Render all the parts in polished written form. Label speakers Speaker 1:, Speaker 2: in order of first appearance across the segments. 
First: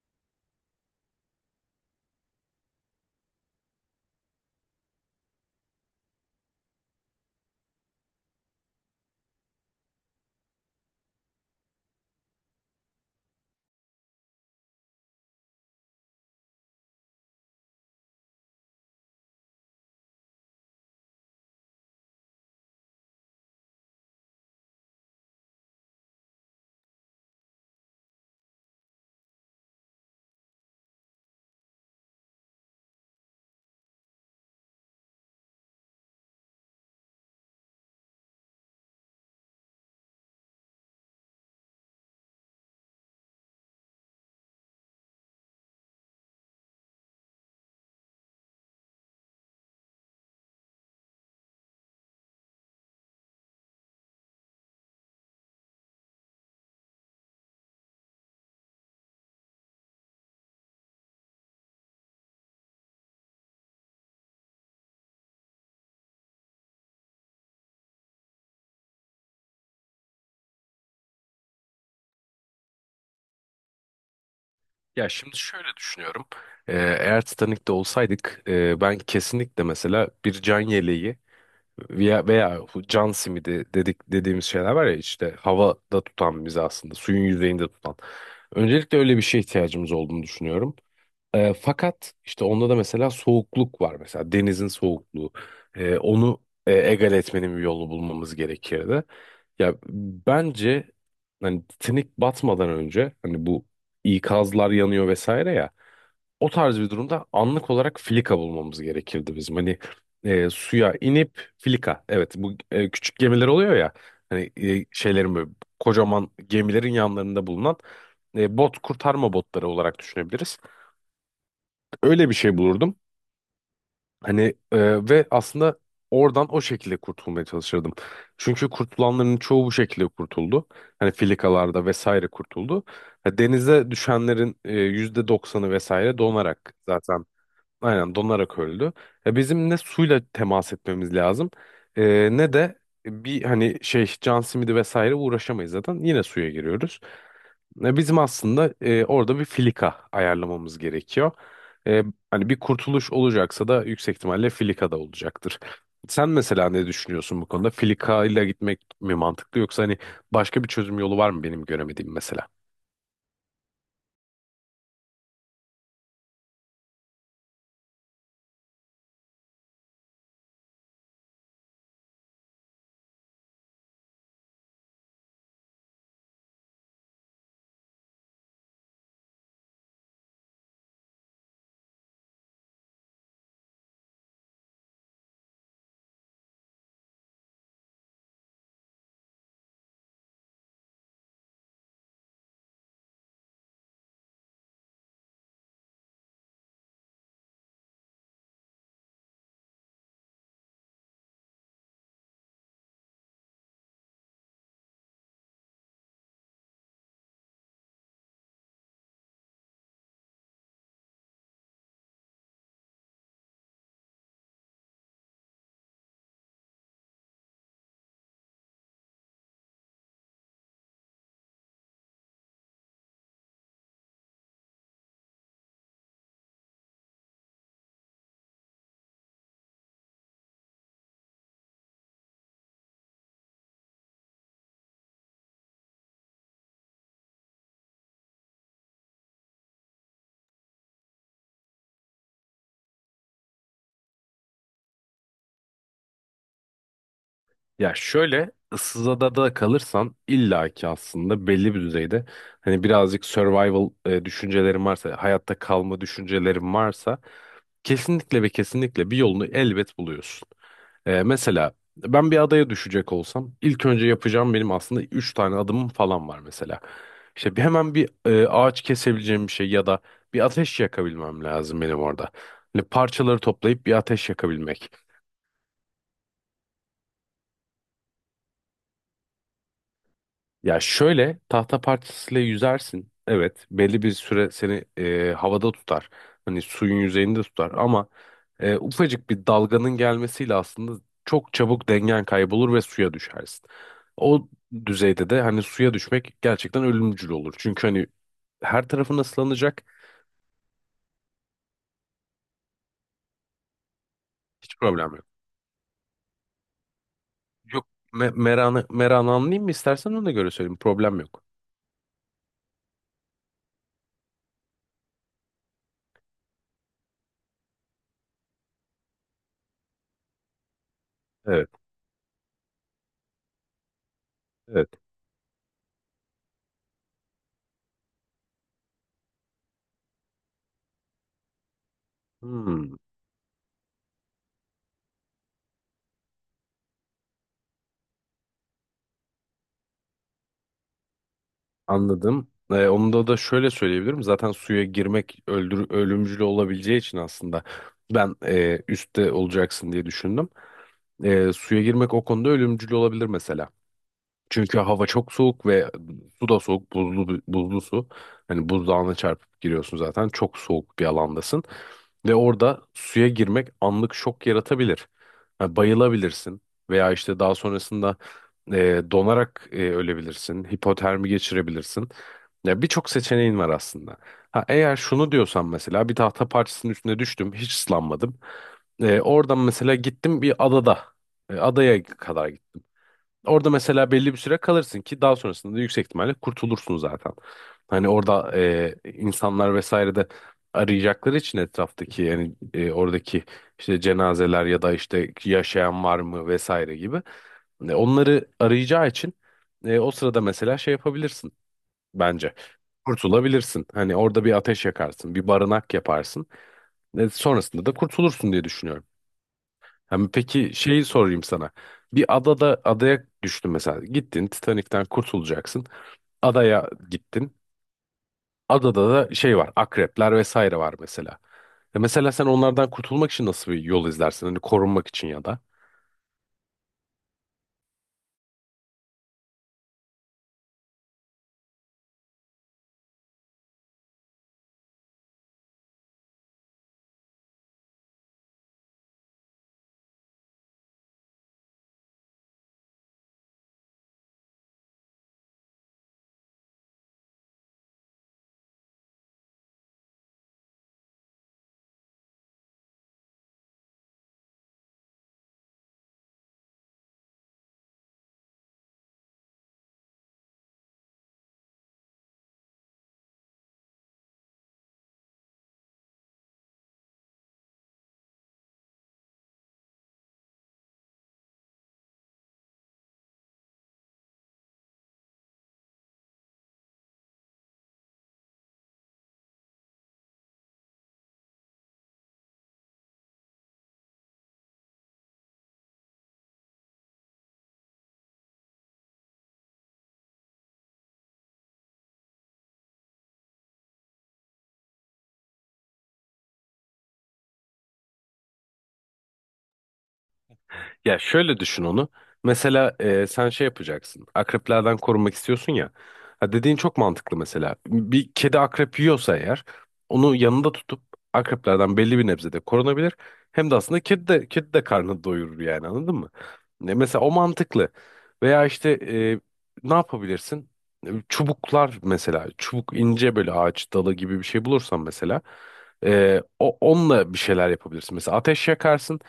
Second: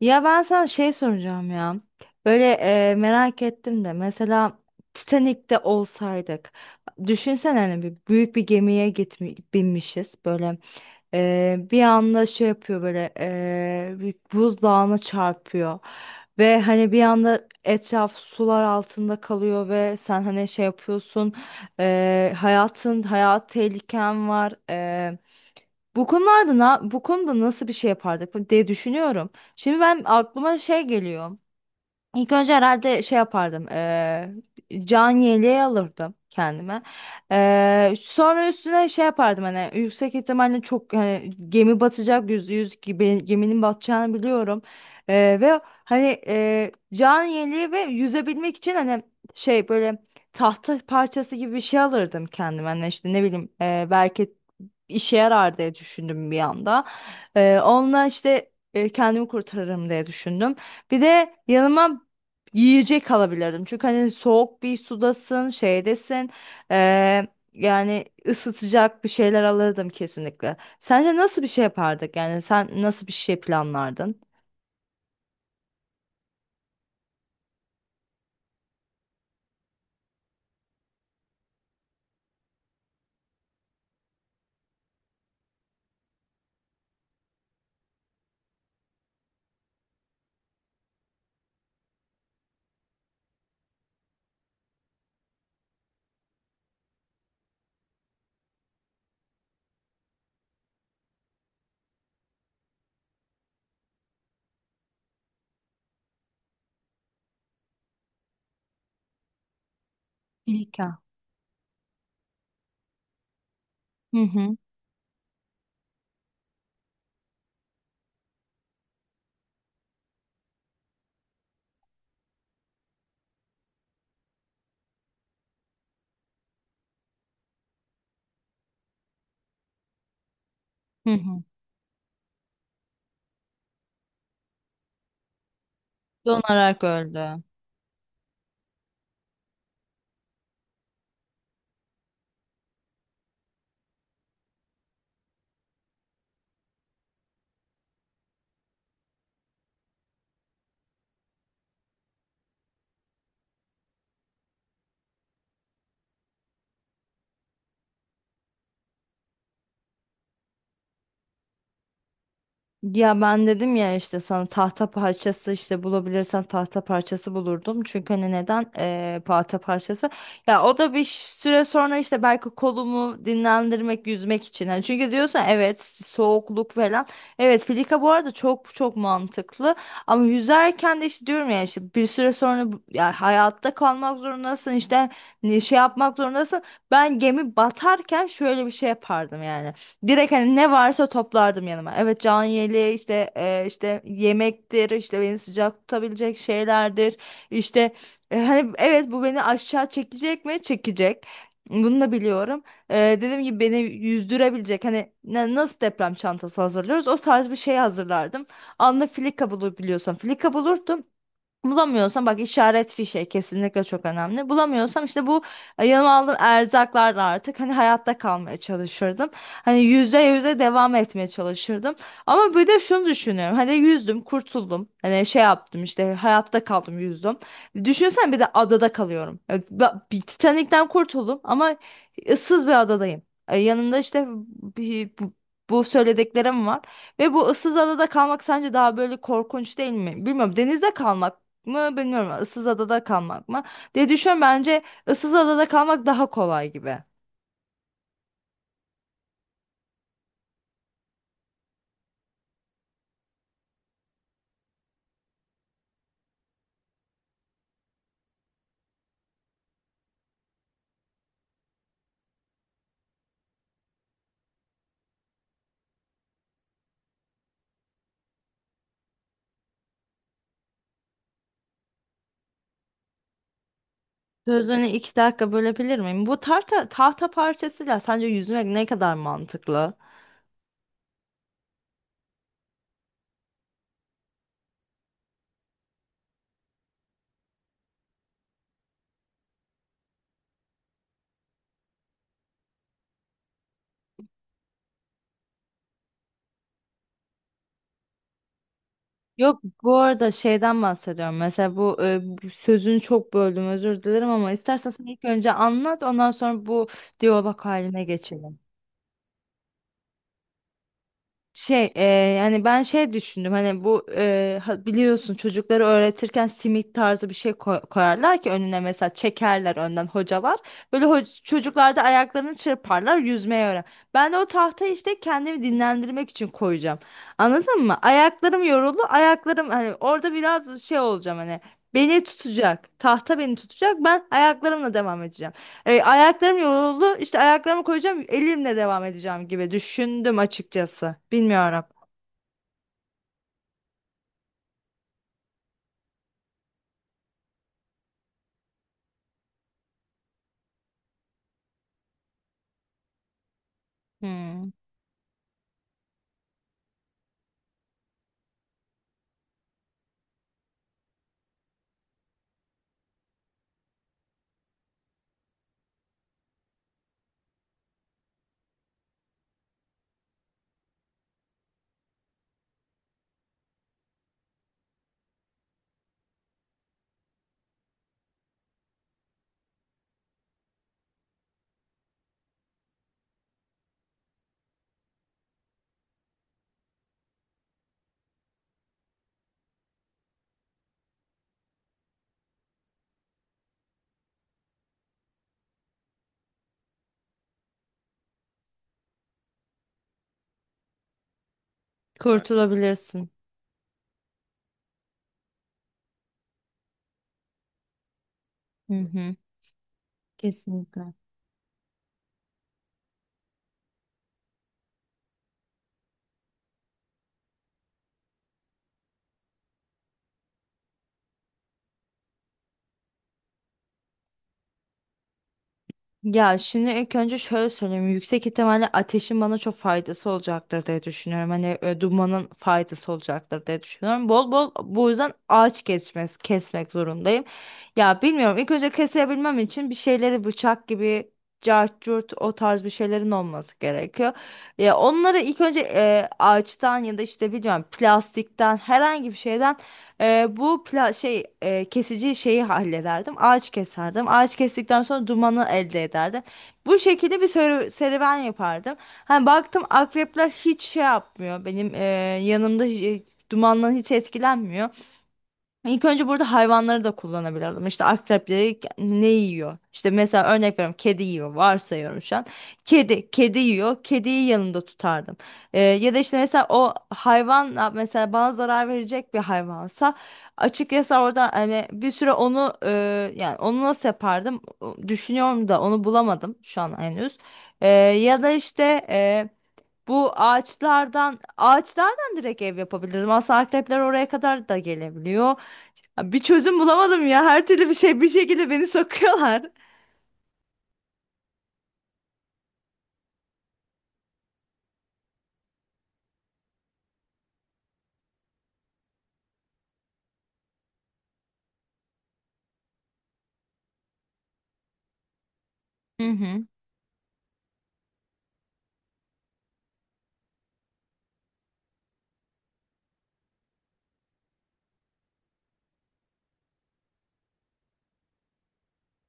Speaker 1: Ya ben sana şey soracağım ya. Böyle merak ettim de mesela Titanik'te olsaydık. Düşünsene hani bir büyük bir gemiye binmişiz. Böyle bir anda şey yapıyor böyle bir buzdağına çarpıyor. Ve hani bir anda etraf sular altında kalıyor ve sen hani şey yapıyorsun. Hayat tehliken var. Bu konuda nasıl bir şey yapardık diye düşünüyorum. Şimdi ben aklıma şey geliyor. İlk önce herhalde şey yapardım. Can yeleği alırdım kendime. Sonra üstüne şey yapardım hani yüksek ihtimalle çok hani gemi batacak %100 gibi geminin batacağını biliyorum. Ve hani can yeleği ve yüzebilmek için hani şey böyle tahta parçası gibi bir şey alırdım kendime. Hani işte ne bileyim belki işe yarar diye düşündüm bir anda. Onunla işte kendimi kurtarırım diye düşündüm. Bir de yanıma yiyecek alabilirdim. Çünkü hani soğuk bir sudasın, şeydesin. eee, yani ısıtacak bir şeyler alırdım kesinlikle. Sence nasıl bir şey yapardık? Yani sen nasıl bir şey planlardın?
Speaker 2: Ya şimdi şöyle düşünüyorum. Ee, Eğer Titanic'te olsaydık ben kesinlikle mesela bir can yeleği veya bu can simidi dediğimiz şeyler var ya işte havada tutan bizi, aslında suyun yüzeyinde tutan. Öncelikle öyle bir şeye ihtiyacımız olduğunu düşünüyorum. Fakat işte onda da mesela soğukluk var, mesela denizin soğukluğu. Onu egal etmenin bir yolu bulmamız gerekirdi. Ya bence hani Titanic batmadan önce hani bu ikazlar yanıyor vesaire ya, o tarz bir durumda anlık olarak filika bulmamız gerekirdi bizim. Hani suya
Speaker 1: İlka.
Speaker 2: inip filika, evet bu küçük gemiler oluyor ya,
Speaker 1: Hı
Speaker 2: hani
Speaker 1: hı.
Speaker 2: şeylerin böyle, kocaman gemilerin yanlarında bulunan bot, kurtarma botları olarak düşünebiliriz, öyle bir şey bulurdum. Hani ve aslında oradan o şekilde kurtulmaya çalışırdım. Çünkü kurtulanların çoğu bu şekilde kurtuldu.
Speaker 1: Hı
Speaker 2: Hani
Speaker 1: hı.
Speaker 2: filikalarda vesaire kurtuldu. Ha, denize düşenlerin %90'ı vesaire donarak
Speaker 1: Donarak
Speaker 2: zaten.
Speaker 1: öldü.
Speaker 2: Aynen, donarak öldü. E, bizim ne suyla temas etmemiz lazım, e, ne de bir hani şey can simidi vesaire, uğraşamayız zaten. Yine suya giriyoruz. Bizim aslında orada bir filika ayarlamamız gerekiyor. E, Hani bir kurtuluş olacaksa da yüksek ihtimalle filika da olacaktır. Sen mesela ne düşünüyorsun bu konuda? Filika ile gitmek mi mantıklı, yoksa hani başka bir çözüm yolu var mı benim göremediğim mesela?
Speaker 1: Ya ben dedim ya işte sana tahta parçası işte bulabilirsen tahta parçası bulurdum. Çünkü hani neden tahta parçası? Ya o da bir süre sonra işte belki kolumu dinlendirmek, yüzmek için. Hani çünkü diyorsun evet soğukluk falan. Evet filika bu arada çok çok mantıklı. Ama yüzerken de işte diyorum ya işte bir süre sonra ya hayatta kalmak zorundasın işte şey yapmak zorundasın. Ben gemi batarken şöyle bir şey yapardım yani. Direkt hani ne varsa toplardım yanıma. Evet can yeleği işte işte yemektir işte beni sıcak tutabilecek şeylerdir. İşte hani evet bu beni aşağı çekecek mi? Çekecek. Bunu da biliyorum. Dediğim gibi beni yüzdürebilecek hani nasıl deprem çantası hazırlıyoruz o tarz bir şey hazırlardım. Filika bulabiliyorsam filika bulurdum. Bulamıyorsam bak işaret fişe kesinlikle çok önemli. Bulamıyorsam işte bu yanıma aldığım erzaklarla artık hani hayatta kalmaya çalışırdım. Hani %100'e devam etmeye çalışırdım. Ama bir de şunu düşünüyorum. Hani yüzdüm, kurtuldum. Hani şey yaptım işte hayatta kaldım, yüzdüm. Düşünsen bir de adada kalıyorum. Evet, bir Titanik'ten kurtuldum ama ıssız bir adadayım. Yanımda işte bir, bu, bu söylediklerim var. Ve bu ıssız adada kalmak sence daha böyle korkunç değil mi? Bilmiyorum. Denizde kalmak mı bilmiyorum. Issız adada kalmak mı diye düşünüyorum. Bence ıssız adada kalmak daha kolay gibi.
Speaker 2: Ya şöyle, ıssız adada kalırsan illaki aslında belli bir düzeyde hani birazcık survival düşüncelerin varsa, hayatta kalma düşüncelerin varsa, kesinlikle ve kesinlikle bir yolunu elbet buluyorsun. E, mesela ben bir adaya düşecek olsam ilk önce yapacağım benim aslında 3 tane adımım falan var mesela. İşte bir, hemen bir ağaç kesebileceğim bir şey, ya da bir ateş yakabilmem lazım benim orada. Hani parçaları toplayıp bir ateş
Speaker 1: Sözünü
Speaker 2: yakabilmek.
Speaker 1: 2 dakika bölebilir miyim? Bu tahta parçasıyla sence yüzmek ne kadar mantıklı?
Speaker 2: Ya şöyle, tahta parçasıyla yüzersin. Evet, belli bir süre seni havada tutar. Hani suyun yüzeyinde tutar ama ufacık bir dalganın gelmesiyle aslında çok çabuk dengen kaybolur ve suya düşersin. O düzeyde de hani suya düşmek gerçekten ölümcül olur. Çünkü hani her tarafın
Speaker 1: Yok
Speaker 2: ıslanacak.
Speaker 1: bu arada şeyden bahsediyorum. Mesela bu sözünü çok böldüm özür dilerim ama
Speaker 2: Hiç
Speaker 1: istersen sen
Speaker 2: problem
Speaker 1: ilk
Speaker 2: yok.
Speaker 1: önce anlat ondan sonra bu diyalog
Speaker 2: Yok,
Speaker 1: haline
Speaker 2: me
Speaker 1: geçelim.
Speaker 2: meranı, meranı anlayayım mı istersen, ona göre söyleyeyim, problem yok.
Speaker 1: Şey yani ben şey düşündüm hani bu biliyorsun çocukları öğretirken simit tarzı bir şey koyarlar ki önüne mesela çekerler önden hocalar. Böyle
Speaker 2: Evet,
Speaker 1: çocuklar da ayaklarını çırparlar yüzmeyi öğren. Ben de o
Speaker 2: evet.
Speaker 1: tahtayı işte kendimi dinlendirmek için koyacağım. Anladın mı? Ayaklarım yoruldu ayaklarım hani orada biraz şey olacağım hani beni
Speaker 2: Hmm.
Speaker 1: tutacak tahta beni tutacak ben ayaklarımla devam edeceğim. Ayaklarım yoruldu. İşte ayaklarımı koyacağım, elimle devam edeceğim gibi düşündüm açıkçası. Bilmiyorum.
Speaker 2: Anladım. Onu da şöyle söyleyebilirim. Zaten suya girmek ölümcül olabileceği için aslında ben üstte olacaksın diye düşündüm. E, suya girmek o konuda ölümcül olabilir mesela.
Speaker 1: Hmm, evet.
Speaker 2: Çünkü hava çok soğuk ve su da soğuk, buzlu buzlu su. Hani buzdağına çarpıp giriyorsun zaten. Çok soğuk bir alandasın. Ve orada suya girmek anlık şok yaratabilir. Ha, bayılabilirsin veya işte daha sonrasında donarak ölebilirsin. Hipotermi geçirebilirsin. Ya birçok seçeneğin var aslında. Ha, eğer şunu diyorsan mesela, bir tahta parçasının üstüne düştüm, hiç ıslanmadım. E, oradan mesela gittim bir adada, adaya kadar. Orada mesela belli bir süre kalırsın ki daha sonrasında da yüksek ihtimalle kurtulursun zaten. Hani orada insanlar vesaire de arayacakları için, etraftaki yani oradaki işte cenazeler ya da işte yaşayan var mı vesaire gibi. E, onları arayacağı için o sırada mesela şey yapabilirsin bence.
Speaker 1: Kurtulabilirsin.
Speaker 2: Kurtulabilirsin. Hani orada bir ateş yakarsın, bir barınak yaparsın. E, sonrasında da kurtulursun diye
Speaker 1: Hı
Speaker 2: düşünüyorum.
Speaker 1: hı.
Speaker 2: Hem peki şeyi
Speaker 1: Kesinlikle.
Speaker 2: sorayım sana. Bir adada, adaya düştün mesela. Gittin, Titanik'ten kurtulacaksın. Adaya gittin. Adada da şey var. Akrepler vesaire var mesela. E mesela sen onlardan kurtulmak için nasıl bir yol izlersin? Hani korunmak için, ya da.
Speaker 1: Ya şimdi ilk önce şöyle söyleyeyim. Yüksek ihtimalle ateşin bana çok faydası olacaktır diye düşünüyorum. Hani dumanın faydası olacaktır diye düşünüyorum. Bol bol bu yüzden ağaç kesmek zorundayım. Ya bilmiyorum. İlk önce kesebilmem için bir şeyleri bıçak gibi cart curt o tarz bir şeylerin olması gerekiyor. Ya onları ilk önce ağaçtan ya da işte bilmiyorum plastikten herhangi bir şeyden bu şey kesici şeyi hallederdim. Ağaç keserdim. Ağaç kestikten sonra dumanı elde ederdim. Bu şekilde bir serüven yapardım. Hani baktım akrepler hiç şey yapmıyor. Benim yanımda dumandan hiç etkilenmiyor. İlk önce burada hayvanları da kullanabilirdim. İşte akrepleri ne yiyor? İşte mesela örnek veriyorum kedi yiyor. Varsayıyorum şu an. Kedi yiyor. Kediyi yanında tutardım. Ya da işte mesela o hayvan mesela bana zarar verecek bir hayvansa açıkçası orada hani bir süre onu yani onu nasıl yapardım? Düşünüyorum da onu bulamadım şu an henüz. Ya da işte e, bu ağaçlardan direkt ev yapabilirdim. Aslında akrepler oraya kadar da gelebiliyor. Ya bir çözüm bulamadım ya. Her türlü bir şey bir şekilde beni sokuyorlar.
Speaker 2: Ya şöyle düşün onu. Mesela sen şey yapacaksın. Akreplerden korunmak istiyorsun ya. Ha, dediğin çok mantıklı mesela. Bir kedi akrep yiyorsa eğer, onu yanında tutup akreplerden belli bir nebzede korunabilir. Hem de aslında kedi de, kedi de karnını doyurur yani, anladın
Speaker 1: Hı
Speaker 2: mı?
Speaker 1: hı.
Speaker 2: Ne, mesela o mantıklı. Veya işte ne yapabilirsin? E, çubuklar mesela. Çubuk, ince böyle ağaç dalı gibi bir şey bulursan mesela, onunla bir şeyler yapabilirsin. Mesela ateş yakarsın.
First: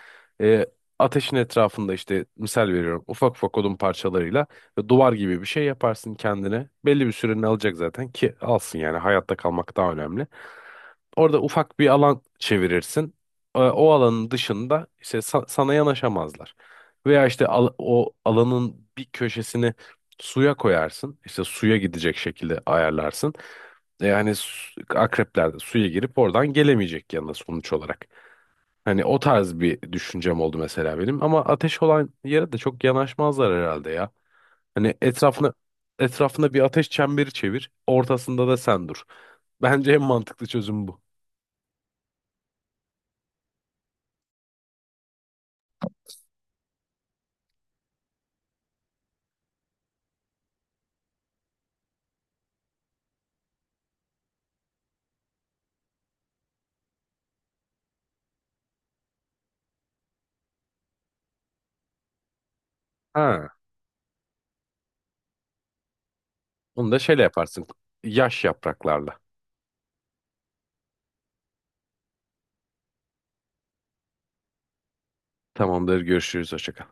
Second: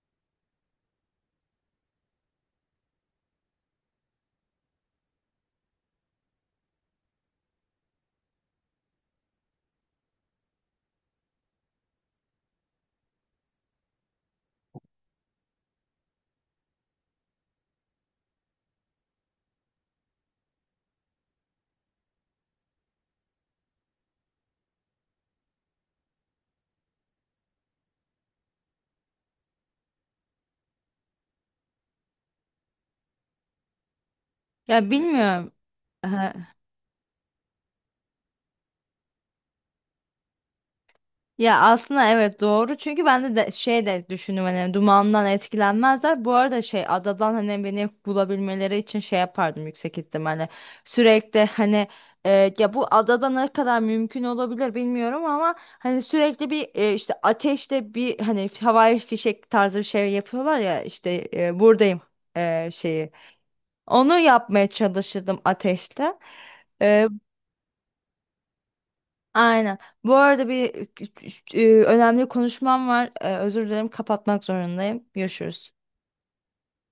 Speaker 2: E, ateşin etrafında işte, misal veriyorum, ufak ufak odun parçalarıyla duvar gibi bir şey yaparsın kendine. Belli bir sürenin alacak zaten ki, alsın yani, hayatta kalmak daha önemli. Orada ufak bir alan çevirirsin. E, o alanın dışında işte sana yanaşamazlar. Veya işte o alanın bir köşesini suya koyarsın. İşte suya gidecek şekilde ayarlarsın. E, yani akrepler de suya girip oradan gelemeyecek yanına sonuç olarak. Hani o tarz bir düşüncem oldu mesela benim. Ama ateş olan yere de çok yanaşmazlar herhalde ya.
Speaker 1: Ya
Speaker 2: Hani
Speaker 1: bilmiyorum.
Speaker 2: etrafına,
Speaker 1: Ha.
Speaker 2: etrafında bir ateş çemberi çevir. Ortasında da sen dur. Bence en mantıklı çözüm bu.
Speaker 1: Ya aslında evet doğru çünkü ben de şey de düşündüm hani dumandan etkilenmezler. Bu arada şey adadan hani beni bulabilmeleri için şey yapardım yüksek ihtimalle. Sürekli hani e, ya bu adada ne kadar mümkün olabilir bilmiyorum ama hani sürekli bir işte ateşte bir hani havai fişek tarzı bir şey yapıyorlar ya işte buradayım şeyi.
Speaker 2: Ha,
Speaker 1: Onu yapmaya çalışırdım ateşte.
Speaker 2: onu da
Speaker 1: Ee,
Speaker 2: şeyle yaparsın. Yaş yapraklarla.
Speaker 1: aynen. Bu arada bir önemli konuşmam var. Özür dilerim kapatmak zorundayım. Görüşürüz.
Speaker 2: Tamamdır, görüşürüz. Hoşça kal.